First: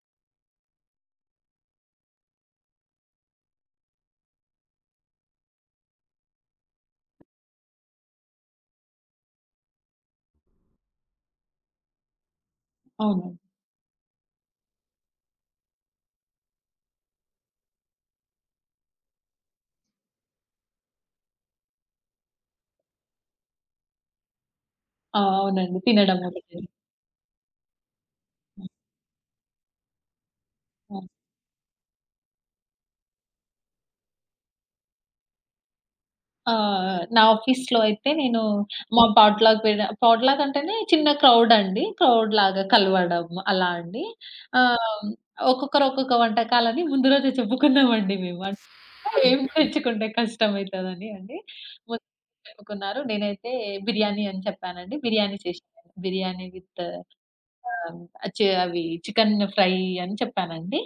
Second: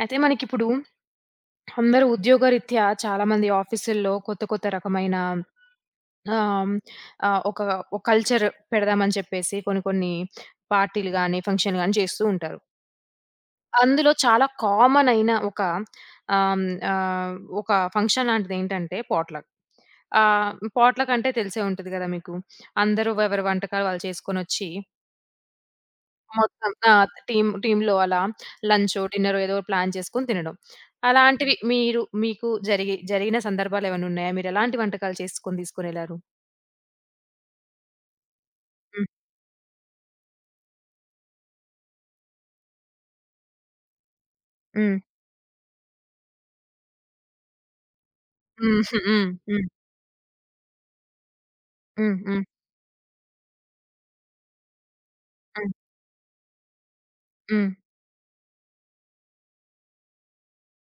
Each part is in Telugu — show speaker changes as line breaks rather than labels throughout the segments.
అయితే మనకిప్పుడు, అందరూ ఉద్యోగరీత్యా చాలా మంది ఆఫీసుల్లో కొత్త, కొత్త రకమైన ఆహ్, హ్మ్, ఆహ్, ఒక ఓ కల్చరు పెడదాం అని చెప్పేసి కొన్ని, కొన్ని పార్టీలు గాని, ఫంక్షన్‌లు గాని చేస్తూ ఉంటారు.
అవును.
అందులో చాలా కామనయిన ఒక ఆహ్, హ్మ్, ఆహ్, ఒక ఫంక్షన్ లాంటిది ఏంటంటే, పాట్‌లక్. ఆహ్, పాట్‌లక్ అంటే, తెలిసే ఉంటది కదా! మీకు. అందరు ఎవరి వంటకాలు వాళ్ళు చేసుకొనొచ్చి
ఆ! అవునండి. తినడం ఒకటే.
మొత్తం, ఆ! టీమ్ టీమ్‌లో అలా
హ్మ్.
లంచో, డిన్నరో ఏదో ఒక ప్లాన్ చేసుకొని తినడం.
అవును.
అలాంటివి మీరు, మీకు జరిగి జరిగిన సందర్భాలు ఏమైనా ఉన్నాయా? మీరు ఎలాంటి వంటకాలు చేసుకొని తీసుకొని ఎళ్లారు?
ఆ! ఆ! నా ఆఫీస్‌లో అయితే, నేను మా
హ్మ్.
పాట్‌లక్ పేద పాట్‌లక్ అంటేనే, చిన్న క్రౌడ్ అండి, క్రౌడ్ లాగా కలవడం అలా అండి.
హ్మ్.
ఆహ్, ఒక్కొక్కరు ఒక్కొక్క వంటకాలని ముందు రోజే చెప్పుకున్నాం అండి మేము.
హ్మ్, హ్మ్,
ఏం
హ్మ్.
తెచ్చుకుంటే కష్టం అయితది అని అండి, మొత్తం
హ్మ్, హ్మ్.
చెప్పుకున్నారు. నేనైతే బిర్యానీ అని చెప్పానండి. బిర్యానీ
హ్మ్.
చేశాను. బిర్యానీ విత్
హ్మ్.
ఆహ్, చె అవి చికెన్ ఫ్రై అని చెప్పానండి.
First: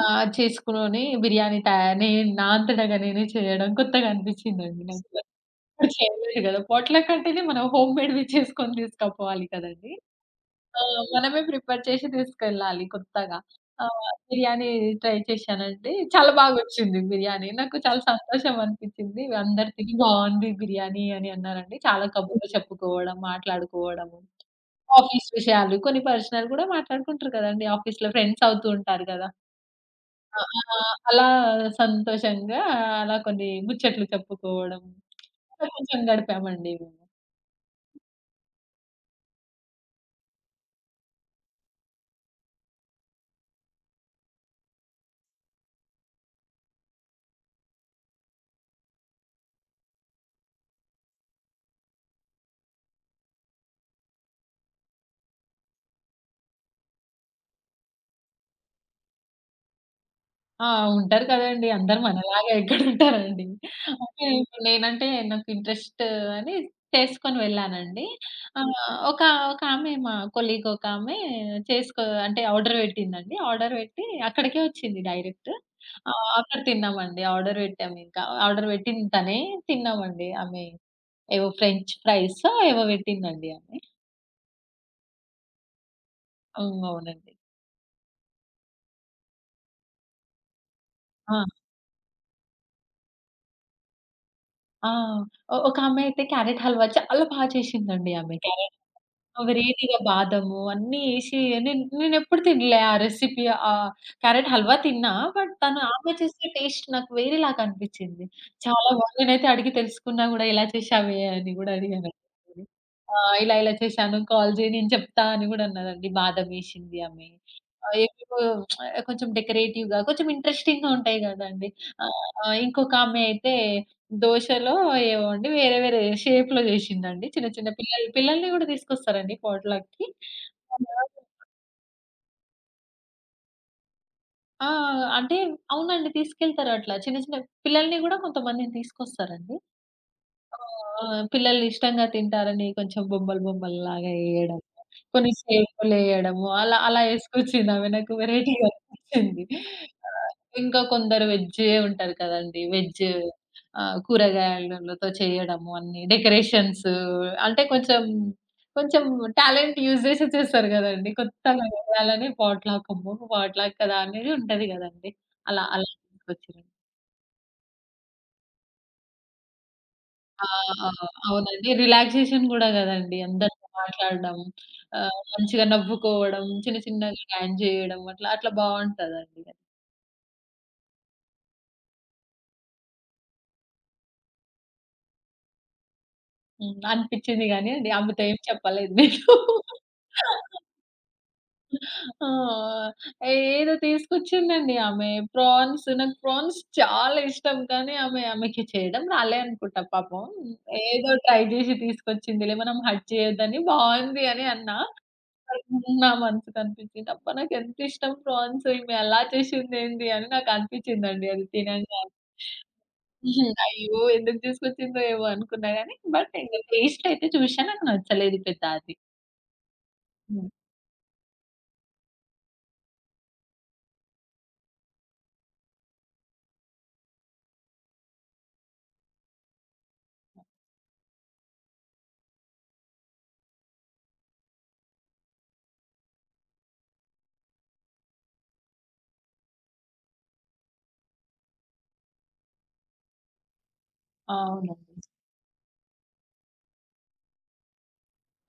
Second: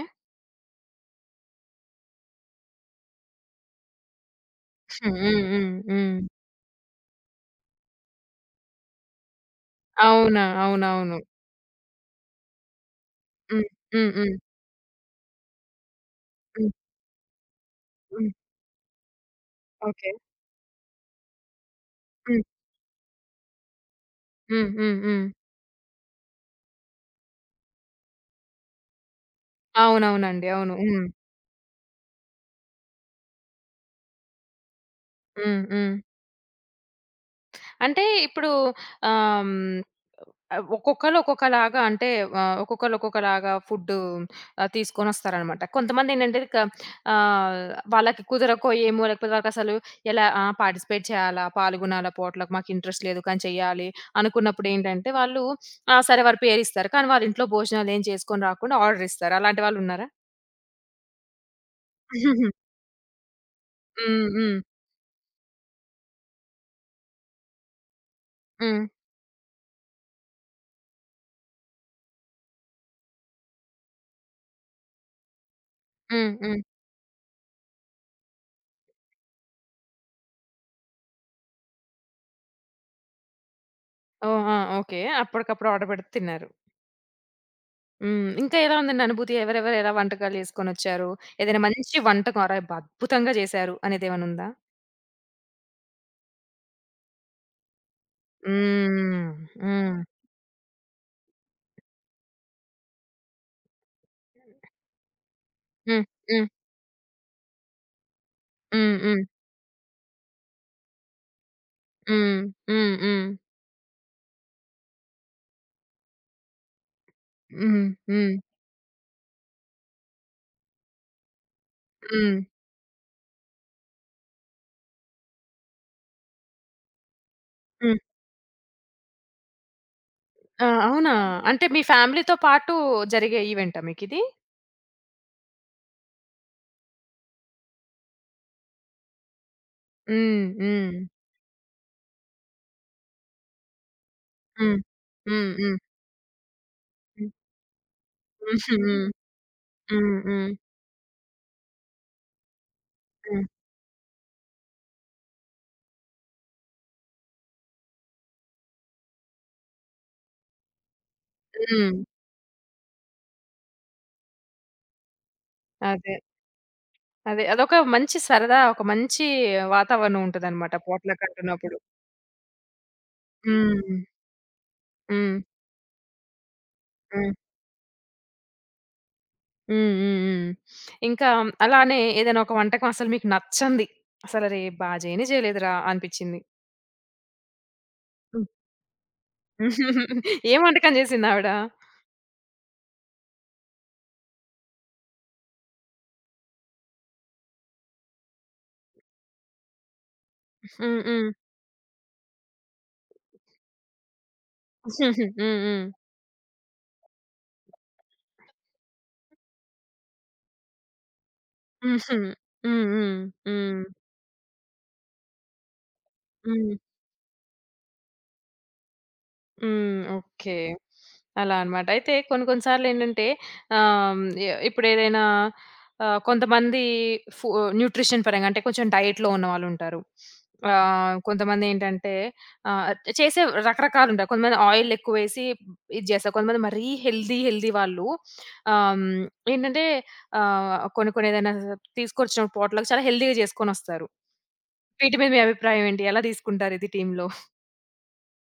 ఆ! చేసుకోని బిర్యానీ తా నేన్ నా అంతటగా నేనే చేయడం కొత్తగా అనిపించిందంది
హ్మ్,
నాకు.
హ్మ్, హ్మ్, హ్మ్.
చేయలేదు కదా! పాట్‌లకంటేనే మనం హోమ్ మేడ్ చేసుకొని తీసుకుపోవాలి కదండీ.
అవునా!
ఆ!
అవునవును.
మనమే ప్రిపేర్ చేసి తీసుకెళ్లాలి కొత్తగా.
హ్మ్. హ్మ్,
ఆహ్,
హ్మ్.
బిర్యానీ ట్రై చేశానండి. చాలా
హ్మ్.
బాగొచ్చింది బిర్యానీ. నాకు చాలా
హ్మ్.
సంతోషం అనిపించింది. అందరు తిని
ఓకె.
బాగుంది బిర్యానీ అని అన్నారండి. చాలా
హ్మ్.
కబుర్లు చెప్పుకోవడం, మాట్లాడుకోవడం
హ్మ్, హ్మ్, హ్మ్.
ఆఫీస్ విషయాలు, కొన్ని పర్సనల్ కూడా మాట్లాడుకుంటారు కదండీ. ఆఫీస్‌‌లో ఫ్రెండ్స్ అవుతూ ఉంటారు కదా! ఆ!
అవునవునండి. అవును.
ఆహ్,
హ్మ్.
అలా సంతోషంగా అలా కొన్ని ముచ్చట్లు చెప్పుకోవడం
హ్మ్,
అట్ల
హ్మ్.
కొంచెం గడిపాము అండి మేము.
అంటే, ఇప్పుడు ఆహ్, హ్మ్, ఒక్కొక్కళ్ళు ఒక్కొక్కలాగా అంటే, ఆహ్, ఒక్కొక్కళ్ళు ఒక్కొక్కలాగా ఫుడ్డు ఆహ్, తీసుకొని వస్తారనమాట. కొంతమంది ఏంటంటే, క ఆహ్, వాళ్ళకి కుదరకో, ఏమో లేకపోతే వాళ్ళకసలు ఎలా ఆహ్, పార్టిసిపేట్ చేయాలా, పాల్గొనాలా పాట్‌లక్, మాకు ఇంట్రెస్ట్ లేదు కానీ చెయ్యాలి, అనుకున్నప్పుడు ఏంటంటే వాళ్ళు, ఆ! సరే వారి పేరిస్తారు కానీ, వాళ్ళ ఇంట్లో భోజనాలేమి చేసుకొని రాకుండా, ఆర్డరిస్తారు. అలాంటి వాళ్ళున్నారా?
ఆ! ఉంటారు కదండీ! అందరూ మనలాగా ఎక్కడ ఉంటారండి. అంటే,
హ్మ్, హ్మ్.
ఇపుడు నేనంటే నాకు ఇంట్రెస్ట్ అని చేసుకొని వెళ్ళానండి. ఆహ్,
హ్మ్.
ఒక, ఒక ఆమె మా కొలీగొక ఆమె, చేసుకో అంటే ఆర్డర్ వెట్టిందండి. ఆర్డర్ వెట్టి అక్కడికే వచ్చింది డైరెక్టు. ఆహ్,
హ్మ్,
అక్కడ
హ్మ్.
తిన్నామండి. ఆర్డర్ వెట్టాం ఇంకా ఆర్డర్ వెట్టింది తనే, తిన్నామండి ఆమె ఏవో ఫ్రెంచ్ ఫ్రైసో ఏవో పెట్టిందండి ఆమె.
ఓహ్! ఆ! ఓకె, అప్పటికప్పుడు ఆర్డర్ పెడితే తిన్నారు.
హ్మ్. అవునండి.
హ్మ్. ఇంకా ఎలా ఉందండి అనుభూతి? ఎవరెవరు ఎలా వంటకాలు చేసుకొనొచ్చారు.
ఆ!
ఏదైనా మంచి వంటకం అరే! అద్భుతంగా చేసారు అనేది ఏమైనుందా?
ఆ! ఒ ఒక ఆమె అయితే క్యారట్ హల్వా చాలా బాగా చేసింది అండి ఆమె. క్యారట్
హ్మ్.
వేరైటీగా
హ్మ్.
బాదము, అన్ని ఏసి, నేను నెనెప్పుడు తినలే ఆ రెసిపీ. ఆహ్, క్యారట్ హల్వా తిన్నా, బట్ తను
హ్మ్.
ఆమె చేసే
హ్మ్.
టేస్ట్ నాకు వేరే లాగా అనిపించింది. చాలా
హ్మ్.
బాగుంది.
హ్మ్.
నేనైతే అడిగి తెలుసుకున్న కూడా ఇలా చేశావే అని కూడా అడిగాను.
హ్మ్. హ్మ్. హ్మ్.
"ఆహ్, ఇలా, ఇలా చేశాను కాల్ చెయ్ నేను చెప్తా" అని కూడా అన్నాదండి. బాధం ఏసింది ఆమె
హ్మ్,
ఆహ్,
హ్మ్.
ఏవేవో ఆహ్, కొంచెం డెకరేటివ్‌గా, కొంచెం ఇంట్రెస్టింగ్‌గా ఉంటాయి కదండీ!
హ్మ్.
ఆహ్, ఇంకొక ఆమె అయితే దోసలో ఏమోండి వేరే, వేరే షేప్‌లో చేసిందండి చిన్న, చిన్న
హ్మ్.
పిల్లలు పిల్లల్ని కూడా తీసుకొస్తారండి పాట్‌లక్‌కి.
ఆ! అవునా? అంటే మీ ఫ్యామిలీతో పాటు జరిగే ఈవెంటా మీకిది?
ఆ! అంటే అవునండి. తీసుకెళ్తారు అట్లా. చిన్న చిన్న పిల్లలని గూడా కొంతమందిని తీసుకొస్తారండి.
హ్మ్.
ఆ!
హ్మ్.
ఆ! పిల్లలు ఇష్టంగా తింటారని కొంచెం బొమ్మలు బొమ్మలు‌ల్లాగా యెయ్యాడము,
హ్మ్.
కొన్ని
హ్మ్. హ్మ్.
షేపులెయ్యడము, అలా అలా
హ్మ్.
యేసుకొచ్చిందామె నాకు. వేరైటీ‌గా
హుహు. హ్మ్.
అనిపిచ్చింది.
హ్మ్.
ఆహ్,
హ్మ్.
ఇంకా కొందరు వెజ్జే ఉంటారు కదండీ. వెజ్.
హ్మ్.
ఆహ్, కూరగాయలలతో చెయ్యడము అన్ని డెకరేషన్స్. అంటే కొంచం, కొంచం టాలెంట్ యూజ్ జేసే చేస్తారు గదండీ! కొత్తగా
హ్మ్.
వెయ్యాలనే పాట్‌లాకమ్మో, పాట్‌లాక్కదా అనేది ఉంటది గదండీ! అలా అలా
అదే.
నాకొచ్చినాయి.
అదే. అదొక మంచి సరదా, ఒక మంచీ
ఆ!
వాతావరణవుంటదనమాట
అవునండి.
పోట్లక్కంటున్నప్పుడు.
రిలాగ్జేషన్ గూడా గదండీ! అందరితో
హ్మ్.
మాట్లాడడం, ఆహ్,
హ్మ్.
మంచిగా నవ్వుకోవడం, చిన్న చిన్నగా
హ్మ్.
డాన్స్ జెయ్యడం, అట్లా అట్లా బావుంటదండిగ.
హ్మ్. హ్మ్. హ్మ్. ఇంకా అలానే ఏదైనా ఒక వంటకం అసలు మీకు నచ్చంది. అసలరే, బా జెయనే జెయలేదురా అనిపిచ్చింది?
హ్మ్. అనిపిచ్చింది గానీ అండి, ఆమెతో ఏం
హ్మ్.
చెప్పలేదు నేను.
ఏం వంటకం జేసిందావిడ?
ఆ! ఏదో తీసుకొచ్చిందండి ఆమె ప్రాన్స్. నాకు ప్రాన్స్ చాలా ఇష్టం, కానీ ఆమె ఆమెకి చెయడం రాలే అనుకుంటా పాపం.
హ్మ్.
ఏదో
హ్మ్.
ట్రై జేషి తీసుకొచ్చిందిలే మనం హర్ట్ చెయ్యొద్దని బావుంది అని అన్నా.
హ్మ్. హ్మ్.
[unintelligible] నా మనసుకనిపిచ్చింది, "అబ్బా! నాకెంతిష్టం ప్రాన్స్, ఈమె అలా చేషిందేంది" అని నాకనిపిచ్చిందండి అది తినంగానే.
హుహు. హ్మ్. హ్మ్.
హ్మ్.
హ్మ్.
అయ్యో! ఎందుకు తీసుకొచ్చిందో ఏమో అనుకున్నా గానీ, బట్ ఇంగ
హ్మ్.
టేస్టయితే చూశా, నాకు నచ్చలేదు పెద్దా అది.
హ్మ్.
హ్మ్.
ఓకే. అలా అన్నమాట. అయితే కొన్ని, కొన్ని సార్లు ఏంటంటే, ఆహ్, హ్మ్, ఇప్పుడు ఏదైనా ఆహ్, కొంతమంది ఫు న్యూట్రిషన్ పరంగా అంటే, కొంచెం డైట్‌లో ఉన్న వాళ్లుంటారు. ఆహ్, కొంతమంది ఏంటంటే, ఆహ్, చేసే రకరకాలు ఉండా కొంతమంది ఆయిలేక్కువేసి ఇది చేస్తారు. కొంతమంది మరీ హెల్తీ, హెల్తీ వాళ్ళు ఆహ్మ్, హ్మ్, ఏంటంటే ఆహ్, కొన్ని, కొన్ని ఏదైనా తీసుకొచ్చినప్పుడు పాట్‌లక్ చాలా హెల్తీగా చేసుకొనొస్తారు.
అవునండి.
వీటి మీద మీ అభిప్రాయం ఏంటి? ఎలా తీసుకుంటారు ఇది టీమ్‌లో?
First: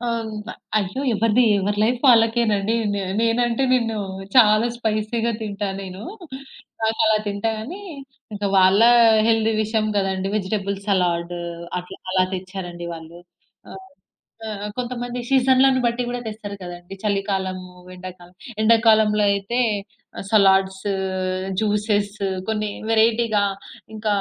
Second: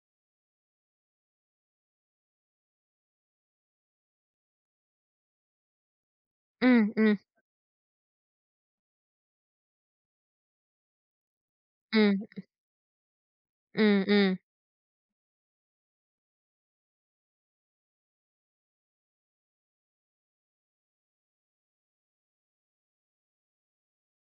అవును. అయ్యో! ఎవరిది ఎవరి లైఫ్ వాళ్ళకేనండి. నె నేనంటే నిన్ను, చాలా స్పైసీ‌గా తింటా నేను.
హ్మ్.
నాకు
హ్మ్.
అలా తింటా గానీ, ఇంక వాళ్ళ హెల్తీ విషయం కదండీ. వెజిటబుల్ సలాడూ అట్లా,
హ్మ్.
అలా
హ్మ్.
తెచ్చారండి వాళ్ళు. ఆహ్,
హ్మ్. హ్మ్.
ఆహ్, కొంతమంది సీజన్లను బట్టి కూడా తెస్తారు కదండీ, చలికాలము, ఎండాకాలం. ఎండాకాలంలైతే ఆహ్, సలాడ్స్, జ్యూసెస్స్ కొన్ని వేరైటీ‌గా, ఇంకా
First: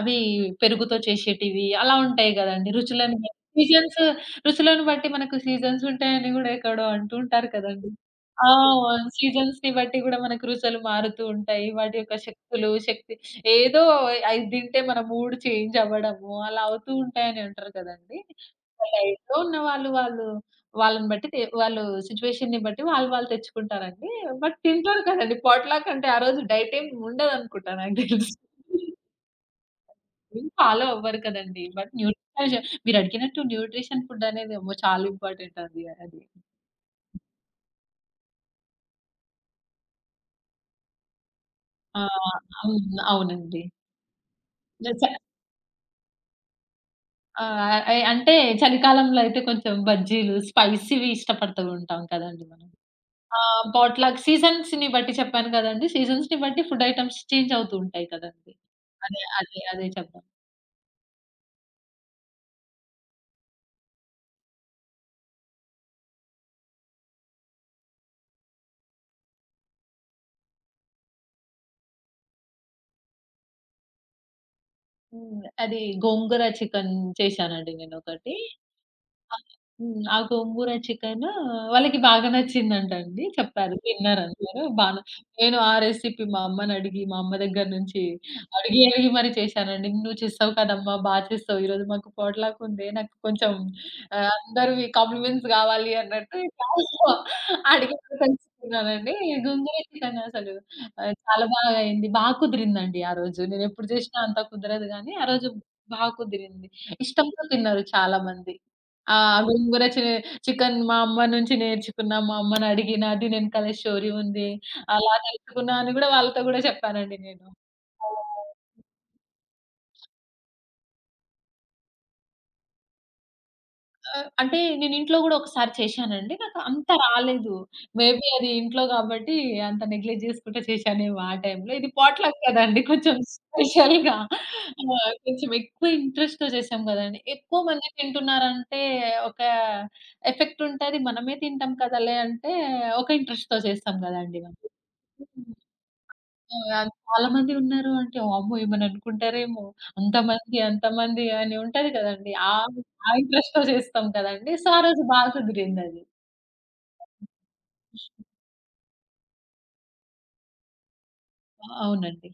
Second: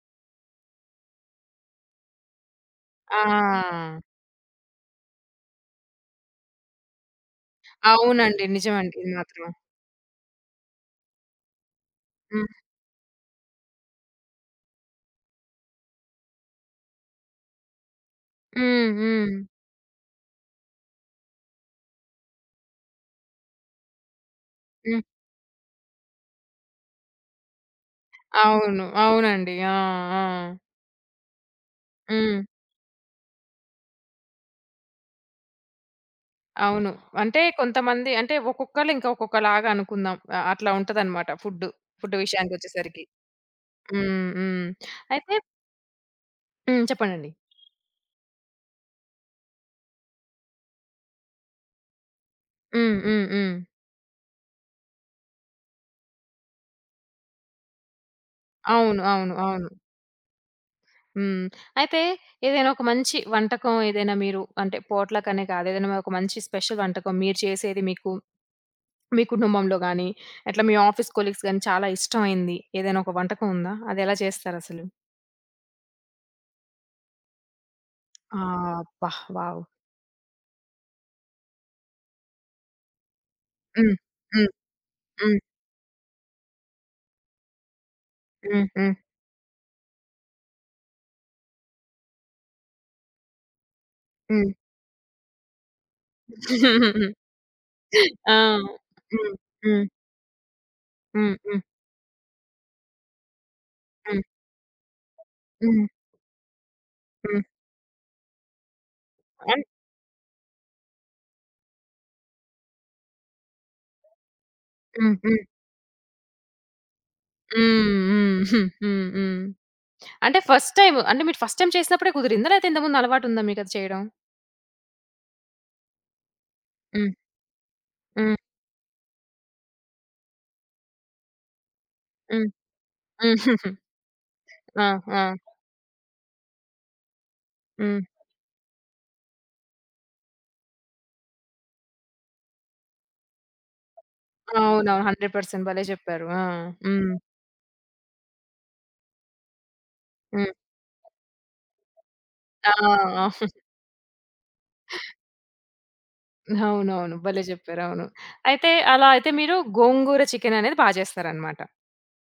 అవి పెరుగుతో చేసేటివి అలా ఉంటాయి కదండీ. రుచులను బ సీజన్స్
ఆ!
రుచులను బట్టి మనకు సీజన్స్ ఉంటాయి అని కూడా ఎక్కడో అంటూ ఉంటారు కదండి.
అవునండి.
ఆ
నిజం అండి.
వొన్
ఇది మాత్రం.
సీజన్స్‌ని బట్టి కూడా, మనకు రుచులు మారుతూంటాయి. వాటి యొక్క
హ్మ్.
శక్తులు శక్తి ఏదో అయ్ అది తింటే, మన మూడ్ చేంజ్ అవ్వడము, అలా అవుతూ ఉంటాయి అని అంటారు కదండీ.
హ్మ్.
డైట్‌లో
హ్మ్.
ఉన్నవాళ్ళు, వాళ్ళు వాళ్ళని బట్టి తె వాళ్ళు సిట్యుయేషన్‌ని బట్టి వాళ్ళు వాళ్ళు తెచ్చుకుంటారండి. బట్,
హ్మ్.
తింటారు కదండి పాట్‌లక్ అంటే ఆ రోజు డైట్ ఏమి ఉండదు అనుకుంటానండి.
అవును. అవునండి. ఆ! ఆ!
హ్మ్. ఫాలో అవ్వరు కదండి. బట్ నూట్
హ్మ్.
మీరు అడిగినట్టు న్యూట్రిషన్ ఫుడ్డనేది అమ్మో! చాలా ఇంపార్టెంట్. అది. అ అది.
అవును. అంటే, కొంతమంది అంటే, ఒక్కొక్కళ్ళు ఇంక ఒక్కొక్కలాగా అనుకుందాం. అట్లా ఉంటదన్నమాట ఫుడ్డు.
ఆ!
ఫుడ్
అవును.
విషయానికొచ్చేసరికి.
అవునండి.
హ్మ్. హ్మ్.
నిజా
అయితే హ్మ్. చెప్పండండి.
ఆహ్, అయ్ అంటే చలికాలంలో అయితే కొంచెం బజ్జీలు, స్పైసీవి ఇష్టపడుతూ ఉంటాం కదండీ మనం.
హ్మ్. హ్మ్. హ్మ్.
ఆహ్, పాట్‌లక్ సీజన్స్‌ని బట్టి చెప్పాను కదండీ, సీజన్స్‌ని బట్టి ఫుడ్ ఐటెమ్స్ చేంజవుతూ ఉంటాయి కదండీ.
అవును.
అదే,
అవును.
అదే,
అవును.
అదే చెప్దాం.
హ్మ్. అయితే ఏదైనా ఒక మంచి వంటకం ఏదైనా మీరు అంటే, పాట్‌లకనే కాదు. ఏదైనా ఒక మంచి స్పెషల్ వంటకం, మీరు చేసేది మీకు మీ కుటుంబంలో గాని, అట్లా మీ ఆఫీస్ కొలీగ్స్ గాని చాలా ఇష్టమైయింది. ఏదైనా ఒక వంటకం ఉందా? అది ఎలా చేస్తారసలు?
హ్మ్. ఆహ్, అది గోంగూర చికెన్ చేసానండి నేనొకటి.
ఆ! అబ్బా!
అది
వావ్!
హ్మ్. ఆ గోంగూర చికెను వాళ్ళకి బాగా నచ్చింది అంట అండి చెప్పారు,
హ్మ్. హ్మ్.
తిన్నారందరూ. బాన
హ్మ్.
నేను ఆ రెసిపీ మా అమ్మని అడిగి, మా అమ్మ దగ్గర నుంచి అడిగి,
హుహు.
అడిగి మరి చేశానండి. నువ్వు చేస్తావు కాదమ్మా, బా చేస్తావు ఈరోజు మాకు పోట్‌లకుంది నాకు కొంచెం ఆహ్,
హ్మ్.
అందరివి కాంప్లిమెంట్స్ కావాలి అన్నట్టు. [unintelligible] అడిగి మరి
ఆ!
తెలుసుకున్నానండి.
హ్మ్,
గోంగుర
హ్మ్.
చికెనసలు ఆహ్,
హ్మ్.
చాలా
హ్మ్.
బాగా అయింది. బాగా కుదిరింది అండి ఆరోజు. నేను ఎప్పుడు చేసినా
హ్మ్.
అంత కుదరదు గానీ, ఆ రోజు
హ్మ్.
బాగా కుదిరింది. ఇష్టంతో
హ్మ్.
తిన్నారు చాలా మంది. ఆహ్,
అన్
గోంగూర చే చికెన్ మా అమ్మ నుంచి నేర్చుకున్న, మా అమ్మనడిగిన దినెనకాలే స్టోరీ ఉంది, అలా
హ్మ్. హ్మ్.
తెలుసుకున్న అని వాళ్ళతో కూడా చెప్పానండి నేను.
హ్మ్.
ఆ!
హ్మ్. హ్మ్. హ్మ్. అంటే ఫస్ట్ టైము అంటే మీరు ఫస్ట్ టైమ్ చేసినప్పుడే కుదిరిందా? లేతే ఇంతకుముందు అలవాటు ఉందా మీకది చెయ్యడం?
ఆహ్, అంటే నేను ఇంట్లో కూడా ఒకసారి చేశానండి. నాకు అంత
హ్మ్.
రాలేదు. మేబీ
హ్మ్.
అది ఇంట్లో కాబట్టి అంత నెగ్లెక్ట్ చేసుకుంటే చేశానేమో ఆ టైంలో. ఇది పాట్‌లక్
హ్మ్.
కదండీ, కొంచెం స్పెషల్‌గా,
ఆ!
ఆహ్,
ఆ!
కొంచెం ఎక్కువ ఇంట్రెస్ట్‌తో చేసాం కదండీ, ఎక్కువ మంది
హ్మ్.
తింటున్నారు అంటే, ఒక ఎఫెక్ట్ ఉంటది. మనమే తింటాం కదలే అంటే, ఒక ఇంట్రెస్ట్‌తో చేస్తాం కదండీ మనము.
అవునవును. హండ్రెడ్
[unintelligible]
పర్సెంట్ భలే చెప్పారు. ఆ!
ఆహ్,
హ్మ్.
చాలా మంది ఉన్నారు అంటే వామ్మో! ఏమైనా అనుకుంటారేమో,
హ్మ్.
అంతమంది అంతమంది అని ఉంటది కదండీ
ఆ!
ఆహ్, ఆ ఇంట్రెస్ట్‌తో చేస్తాం కదండీ. సో, ఆ రోజు బాగా కుదిరిందది.
అవునవును. భలే చెప్పారు.
[unintelligible]
అయితే అలా అయితే మీరు గోంగూర చికెననేది బా చేస్తారనమాట.
ఆ! అవునండి.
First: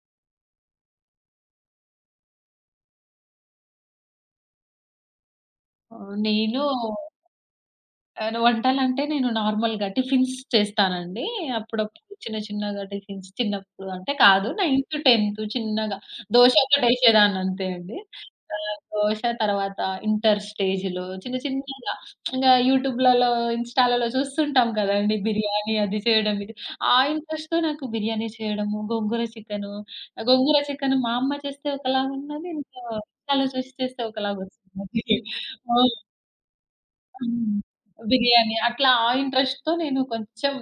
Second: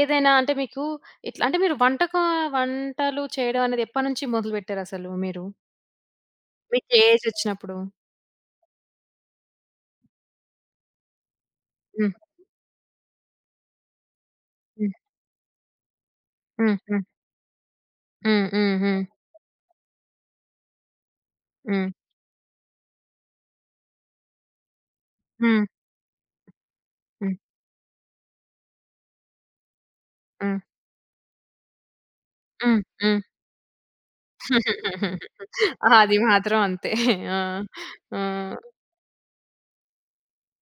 ఏదైనా అంటే మీకూ ఇట్ల్ అంటే, మీరు వంటకా వంటలు చెయడవనేది ఎప్పడనుంచి మొదలు బెట్టారసలు మీరు?
ఆహ్, నేనూ
మీకు ఏ ఏజొచ్చినప్పుడు?
ఆహ్, వంటలంటే నేను నార్మల్‌గా టిఫిన్స్ చేస్తానండీ. అప్పుడప్పుడు
హ్మ్.
చిన్న, చిన్నగా టిఫిన్స్ చిన్నప్పుడు అంటే కాదు.
హ్మ్.
నైన్తు, టెన్తు చిన్నగా
హ్మ్, హ్మ్.
దోసొకటేసేదాన్నంతే అండి.
హ్మ్.
ఆహ్,
హ్మ్. హ్మ్.
దోస, తరవాతా ఇంటర్ స్టేజులో చిన్న,
హ్మ్.
చిన్నగా ఇంగ యూట్యూబులలో, ఇన్‌స్టాలలో చూస్తుంటాం కదండీ,
హ్మ్.
బిర్యానీ అది చెయడం ఇది. ఆ
హ్మ్.
ఇంట్రస్ట్‌తో నాకు బిర్యానీ చెయ్యడము, గోంగూర చికెనూ ఆహ్,
హ్మ్.
గోంగూర చికెన్ మా అమ్మ చేస్తే ఒకలాగున్నది,
హ్మ్.
ఇందులో
హ్మ్.
ఇన్‌స్టాలో చూషి చేస్తే ఒకలాగొస్తుందది. ఆ!
అది మాత్రం అంతే.
ఆ!
ఆ! ఆ!
బిర్యానీ. అట్లా ఆ ఇంట్రస్ట్‌తో నేను కొంచం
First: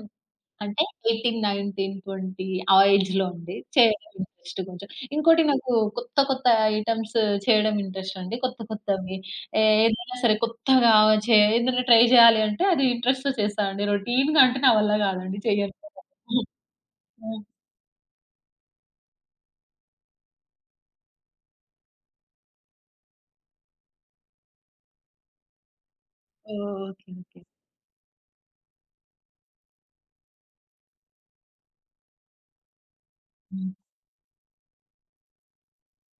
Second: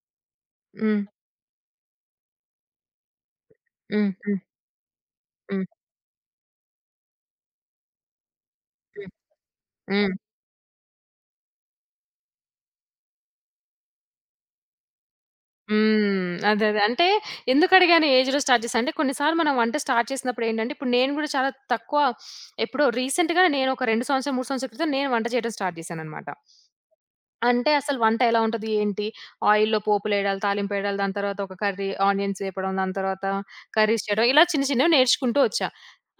అంటే
హ్మ్.
18, 19, 20 ఆ ఏజ్‌లో అండి.
హ్మ్.
చేయడం
హ్మ్.
ఇంట్రస్ట్ కొంచం. ఇంకోటి
హ్మ్.
నాకు కొత్త, కొత్త ఐటెమ్స్ చెయ్యడం ఇంట్రస్టండి. కొత్త,
హ్మ్.
కొత్తవి ఏ
హ్మ్.
ఏదైనా సరే కొత్తగా చే ఏదన్నా ట్రై జెయ్యాలి అంటే, అది ఇంట్రస్ట్‌తో చేస్తా అండి రొటీన్‌గా అంటే నా వల్ల గాదండి, చెయ్యను.
హ్మ్.
[unintelligible]
అదే, అదే. అంటే,
హ్మ్.
ఎందుకడిగాను ఏ ఏజ్‌లో స్టార్ట్ చేశా అంటే, కొన్ని సార్లు మనం వంట స్టార్ట్ చేసినప్పుడేంటంటే, ఇప్పుడు నేను గూడా చాలా తక్కువ, ఎప్పుడో రీసెంట్‌గానే నేనొక 2 సంవత్సరాలు, 3 సంవత్సరాల క్రితం నేను వంట చెయడం స్టార్ట్ చేశాననమాట.
ఓహ్! ఓకే. ఓకే.
అంటే, అసలు వంట ఎలా ఉంటుంది, ఏంటి, ఆయిల్‌లో పోపులెయడాలు, తాలింపెయడాలు, దాని తర్వాత ఒక కర్రీ, ఆనియన్సేపడం, దాని తర్వాతా
హ్మ్.
కర్రీస్ చేయడం, ఇలా చిన్న, చిన్నవి నేర్చుకుంటూ ఒచ్చా.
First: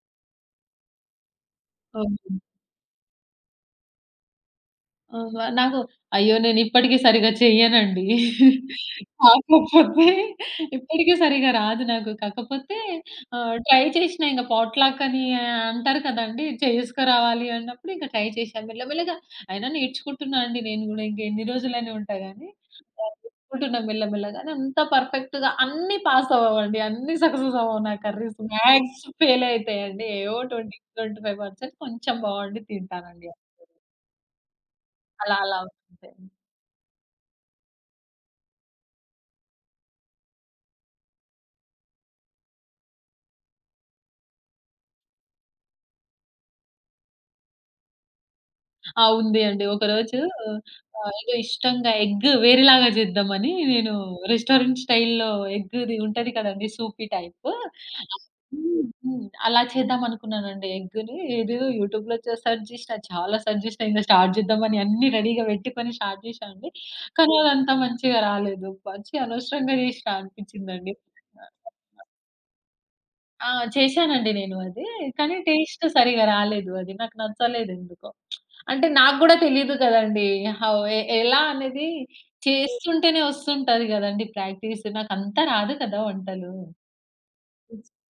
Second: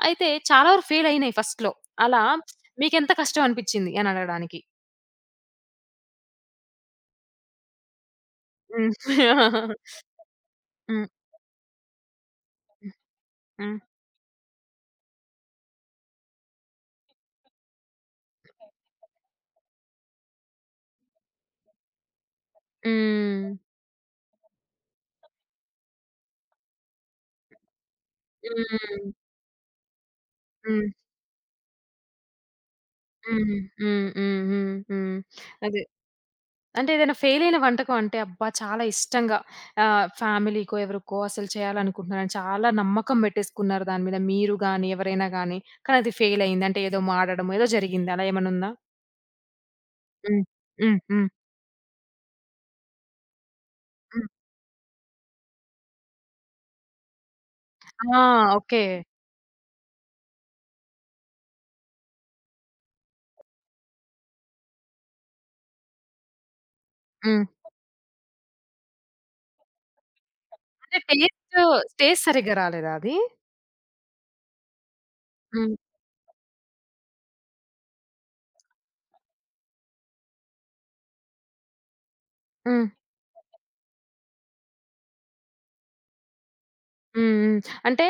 అయితే చాలా వరకు ఫెయిలయినయి ఫస్ట్‌లో. అలా
అవును.
మీకెంత కష్టవనిపిచ్చింది అనడగడానికి.
ఓహో! ఆ! నాకు అయ్యో! నేనిప్పటికి సరిగా చెయ్యనండి.
హ్మ్.
కాకపోతే
హ్మ్.
ఇప్పటికి సరిగా రాదు నాకు. కాకపోతే
హ్మ్.
ఆహ్,
హ్మ్.
ట్రై చేషినా, ఇంక పాట్‌లాక్కని అంటారు గదండీ, చేస్కరావాలి అన్నప్పుడు ఇంక ట్రై చేషా. మెల్లమెల్లగా అయినా నేర్చుకుంటున్నా అండి నేను గూడా. ఇంకెన్ని రోజులని ఉంటా గానీ, ఆహ్,
హ్మ్.
నేర్చుకుంటున్నా మెల్లమెల్లగానే. అంత పర్ఫెక్ట్‌గా అన్నీ పాసవ్వవండి, అన్ని సక్ససవ్వవు నా కర్రీసు. మాక్స్
హ్మ్.
ఫెయిలయితాయండి. ఏయో ట్వెంటీ
హ్మ్.
ట్వెంటీ ఫైవ్ పర్సెంట్ కొంచెం బావుండి తింటానండి అంతే.
హుహు. హ్మ్. హ్మ్. హ్మ్. హ్మ్.
అలా, అలా
అదే.
అంతే. హ్మ్.
అంటే, ఏదన్నా ఫెయిలయిన వంటకవంటే, అబ్బా! చాలా ఇష్టంగా ఆహ్, ఫ్యామిలీకో, ఎవరుకో, అసలు చెయ్యాలనుకుంటున్నానని చాలా నమ్మకం పెట్టేసుకున్నారు దాని మీద, మీరు గానీ, ఎవరైనా గానీ, కానది ఫెయిలైయింది. అంటే, ఏదో మాడడమో ఏదో జరిగింది. అలా ఏమన్నుందా?
ఆ! ఉంది అండి. ఒకరోజూ
హ్మ్. హ్మ్.
ఆహ్,
హ్మ్.
ఏదో ఇష్టంగా ఎగ్గు వేరేలాగా జేద్దామనీ, నేనూ
హ్మ్.
రెస్టారెంట్ స్టైల్‌లో ఎగ్గుది ఉంటది కదండీ సూపీ టైపు
ఆ!
ఆ!
ఓకే.
హ్మ్. హ్మ్. అలా చేద్దామనుకున్నానండి ఎగ్గునీ. ఇదో యూట్యూబ్‌లో చె సర్చ్ జేషినా, చాలా సర్చ్ జేషినా. ఇంక స్టార్ట్ జేద్దామని అన్నీ రెడీ‌గా బెట్టుకొని, స్టార్ట్ జేషా అండి. కానీ
హ్మ్.
అదంత మంచిగా రాలేదు. మంచిగా అనవషరంగా చేషినా అనిపిచ్చిందండి.
అంటే, టేస్టు టేస్ట్ సరిగ్గా రాలేదా అది?
ఆ! చేశానండి నేను అదీ. కానీ
హ్మ్.
టేస్టు సరిగా రాలేదు అది. నాకు నచ్చలేదెందుకో. అంటే, నాకు గూడా తెలియదు గదండీ. హౌ ఎ ఎలా అనేదీ
హ్మ్.
చేస్తుంటేనే వస్తుంటది గదండీ ప్రాక్టీసు. నాకంత రాదు కదా వంటలు.
హ్మ్. హ్మ్. అంటే,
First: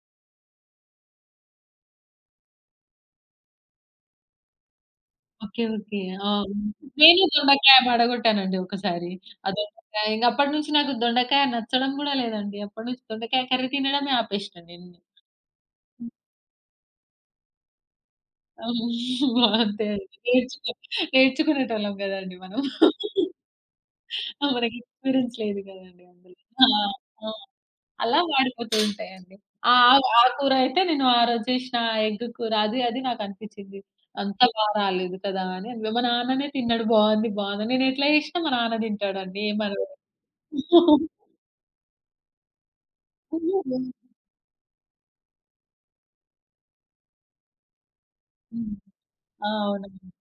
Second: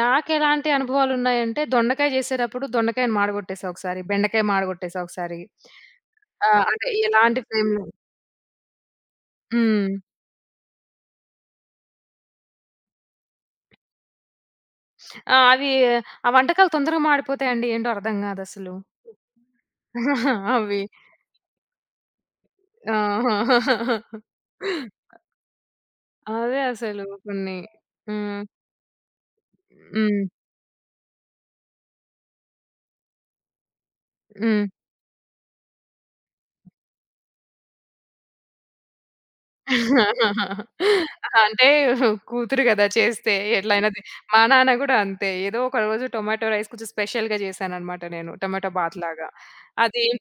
నాకెలాంటి అనుభవాలున్నాయంటే, దొండకాయ చేసేటప్పుడు దొండకాయని మాడగొట్టేశా ఒకసారి, బెండకాయ మాడగొట్టేశా ఒకసారి.
ఓకే. ఓకే. ఆ! అవును.
ఆహ్, అంటే,
నేనూ
ఎలాంటి
దొండకాయ
ఫ్లేమ్‌‌లో
మాడగొట్టానండి ఒకసారి, ఆ
హ్మ్.
దొండకాయ. ఇంగప్పటనుంచి నాకు దొండకాయ నచ్చడం గూడా లేదండి. అప్పడనుంచి దొండకాయ కర్రీ తినడమే ఆపేషినా నేను.
ఆ! అవీ
హ్మ్.
ఆ వంటకాలు తొందరగా మాడిపోతాయండి. ఏంటో అర్థం
ఆ!
గాదసలు.
అంతే అండి. నేర్చుకో
అవి.
నేర్చుకునేటోళ్ళం గదండీ మనం.
ఆ!
ఆ! మనకి ఎక్స్‌పీరియన్స్ లేదు గదండి అందులో.
అదే
ఆ!
అసలు
ఆ!
కొన్ని
అలా
హ్మ్.
మాడిపోతూ ఉంటాయండి. ఆ! ఆ! ఆ
హ్మ్.
కూరైతే నేను ఆరోజు చేషినా ఎగ్గు కూర, అది అది నాకనిపిచ్చింది. అంత
హ్మ్.
బా రాలేదు కదా అని. మా నాన్ననే తిన్నాడు బావుంది, బావుందని. నేనెట్లా జేషినా మా నాన్న దింటాడండి. ఏమనడు.
ఆ! అంటే, కూతురు గదా! చేస్తే ఎట్లైనా దిన్
[unintelligible]
మా నాన్న గూడా అంతే. ఏదో ఒక రోజు టొమాటో రైస్ కొంచెం స్పెషల్‌గా చేశాననమాట నేను. టొమాటో
హ్మ్.
బాత్‌లాగా.
ఆ!
అది
అవునండీ.
ఏం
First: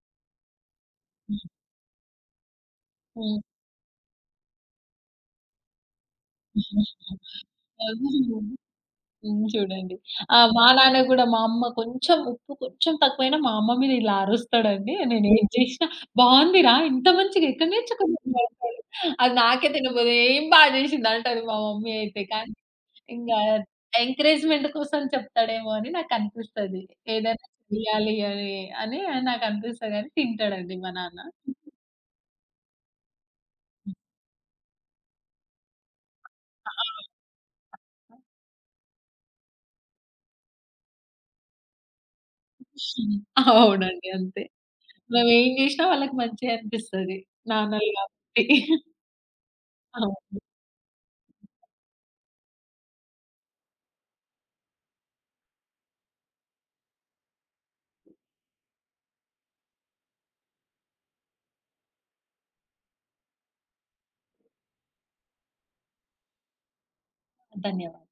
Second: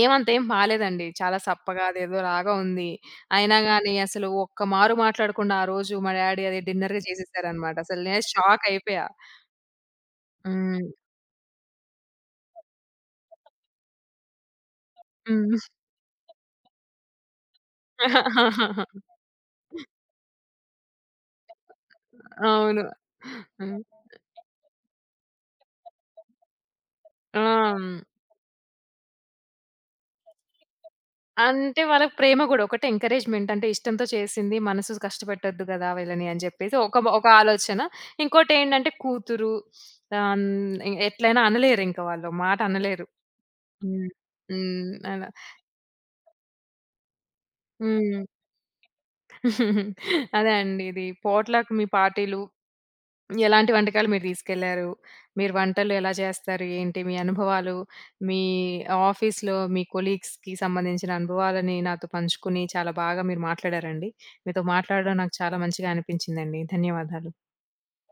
ఏవంతేం బాలేదండి. చాలా
హ్మ్.
సప్పగా అదేదోలాగా ఉంది.
హ్మ్.
అయినా గానీ అసలు ఒక్క మారు మాట్లాడకుండా, ఆ రోజు మా డాడీ అది డిన్నర్‌గా చేసేసారనమాట. అసలు
అవును
నేను
గాని
షాకయిపోయా.
తిని జూడండి. ఆ! మా
హ్మ్.
నాన్న గూడా మా అమ్మ కొంచుం, ఉప్పు కొంచుం తక్కువైనా
[unintelligible]
మా అమ్మ మీద ఇలా అరుస్తాడండి. నేనేది
హ్మ్.
జేషినా, "బావుంది రా. ఇంత మంచిగ ఎక్కడ నేర్చుకున్నావు?" [unintelligible] అది నాకే తినబుద్ ఏం బా జేషిందంటది మా మమ్మీ అయితే, కానీ
అవును.
ఇంగా
ఆ! [unintelligible]
ఎంకరేజ్‌మెంట్ కోసం చెప్తాడేమో అని నాకనిపిస్తది. ఏదైనా
ఆ! హ్మ్.
చెయ్యాలి అనీ అనే నాకనిపిస్తది గానీ, తింటాడండి మా నాన్న.
అంటే, వాళ్ళకి ప్రేమ గూడొకటే ఎంకరేజ్‌మెంటంటే,
హ్మ్.
ఇష్టంతో చేసింది, మనసు కష్టపెట్టొద్దు గదా వీళ్ళని అని జెప్పేసి ఒక మ
అవును.
ఒక ఆలోచన. ఇంకోటేంటంటే కూతురు, ఆహ్, న్ ఎ ఎట్లైనా అనలేరింక వాళ్ళు. మాట అనలేరు.
హ్మ్. అవునండి. అంతే. మేమేం జేషినా వాళ్ళకి మంచిగనిపిస్తది. నాన్నలు
హ్మ్.
గాబట్టి. అవును.
అదే అండి. ఇది పోట్‌లక్ మీ పార్టీలు, ఎలాంటి వంటకాలు మీరు దీసుకెళ్లారు, మీరు వంటలు ఎలా జేస్తారు, ఏంటి మీ అనుభవాలు, మీ ఆఫీస్‌లో మీ కొలీగ్స్‌కి సంబంధించిన అనుభవాలని నాతో పంచుకుని చాలా బాగా మీరు మాట్లాడారండి. మీతో మాట్లాడడం నాకు చాలా మంచిగా అనిపించిందండి. ధన్యవాదాలు.
ధన్యవాద్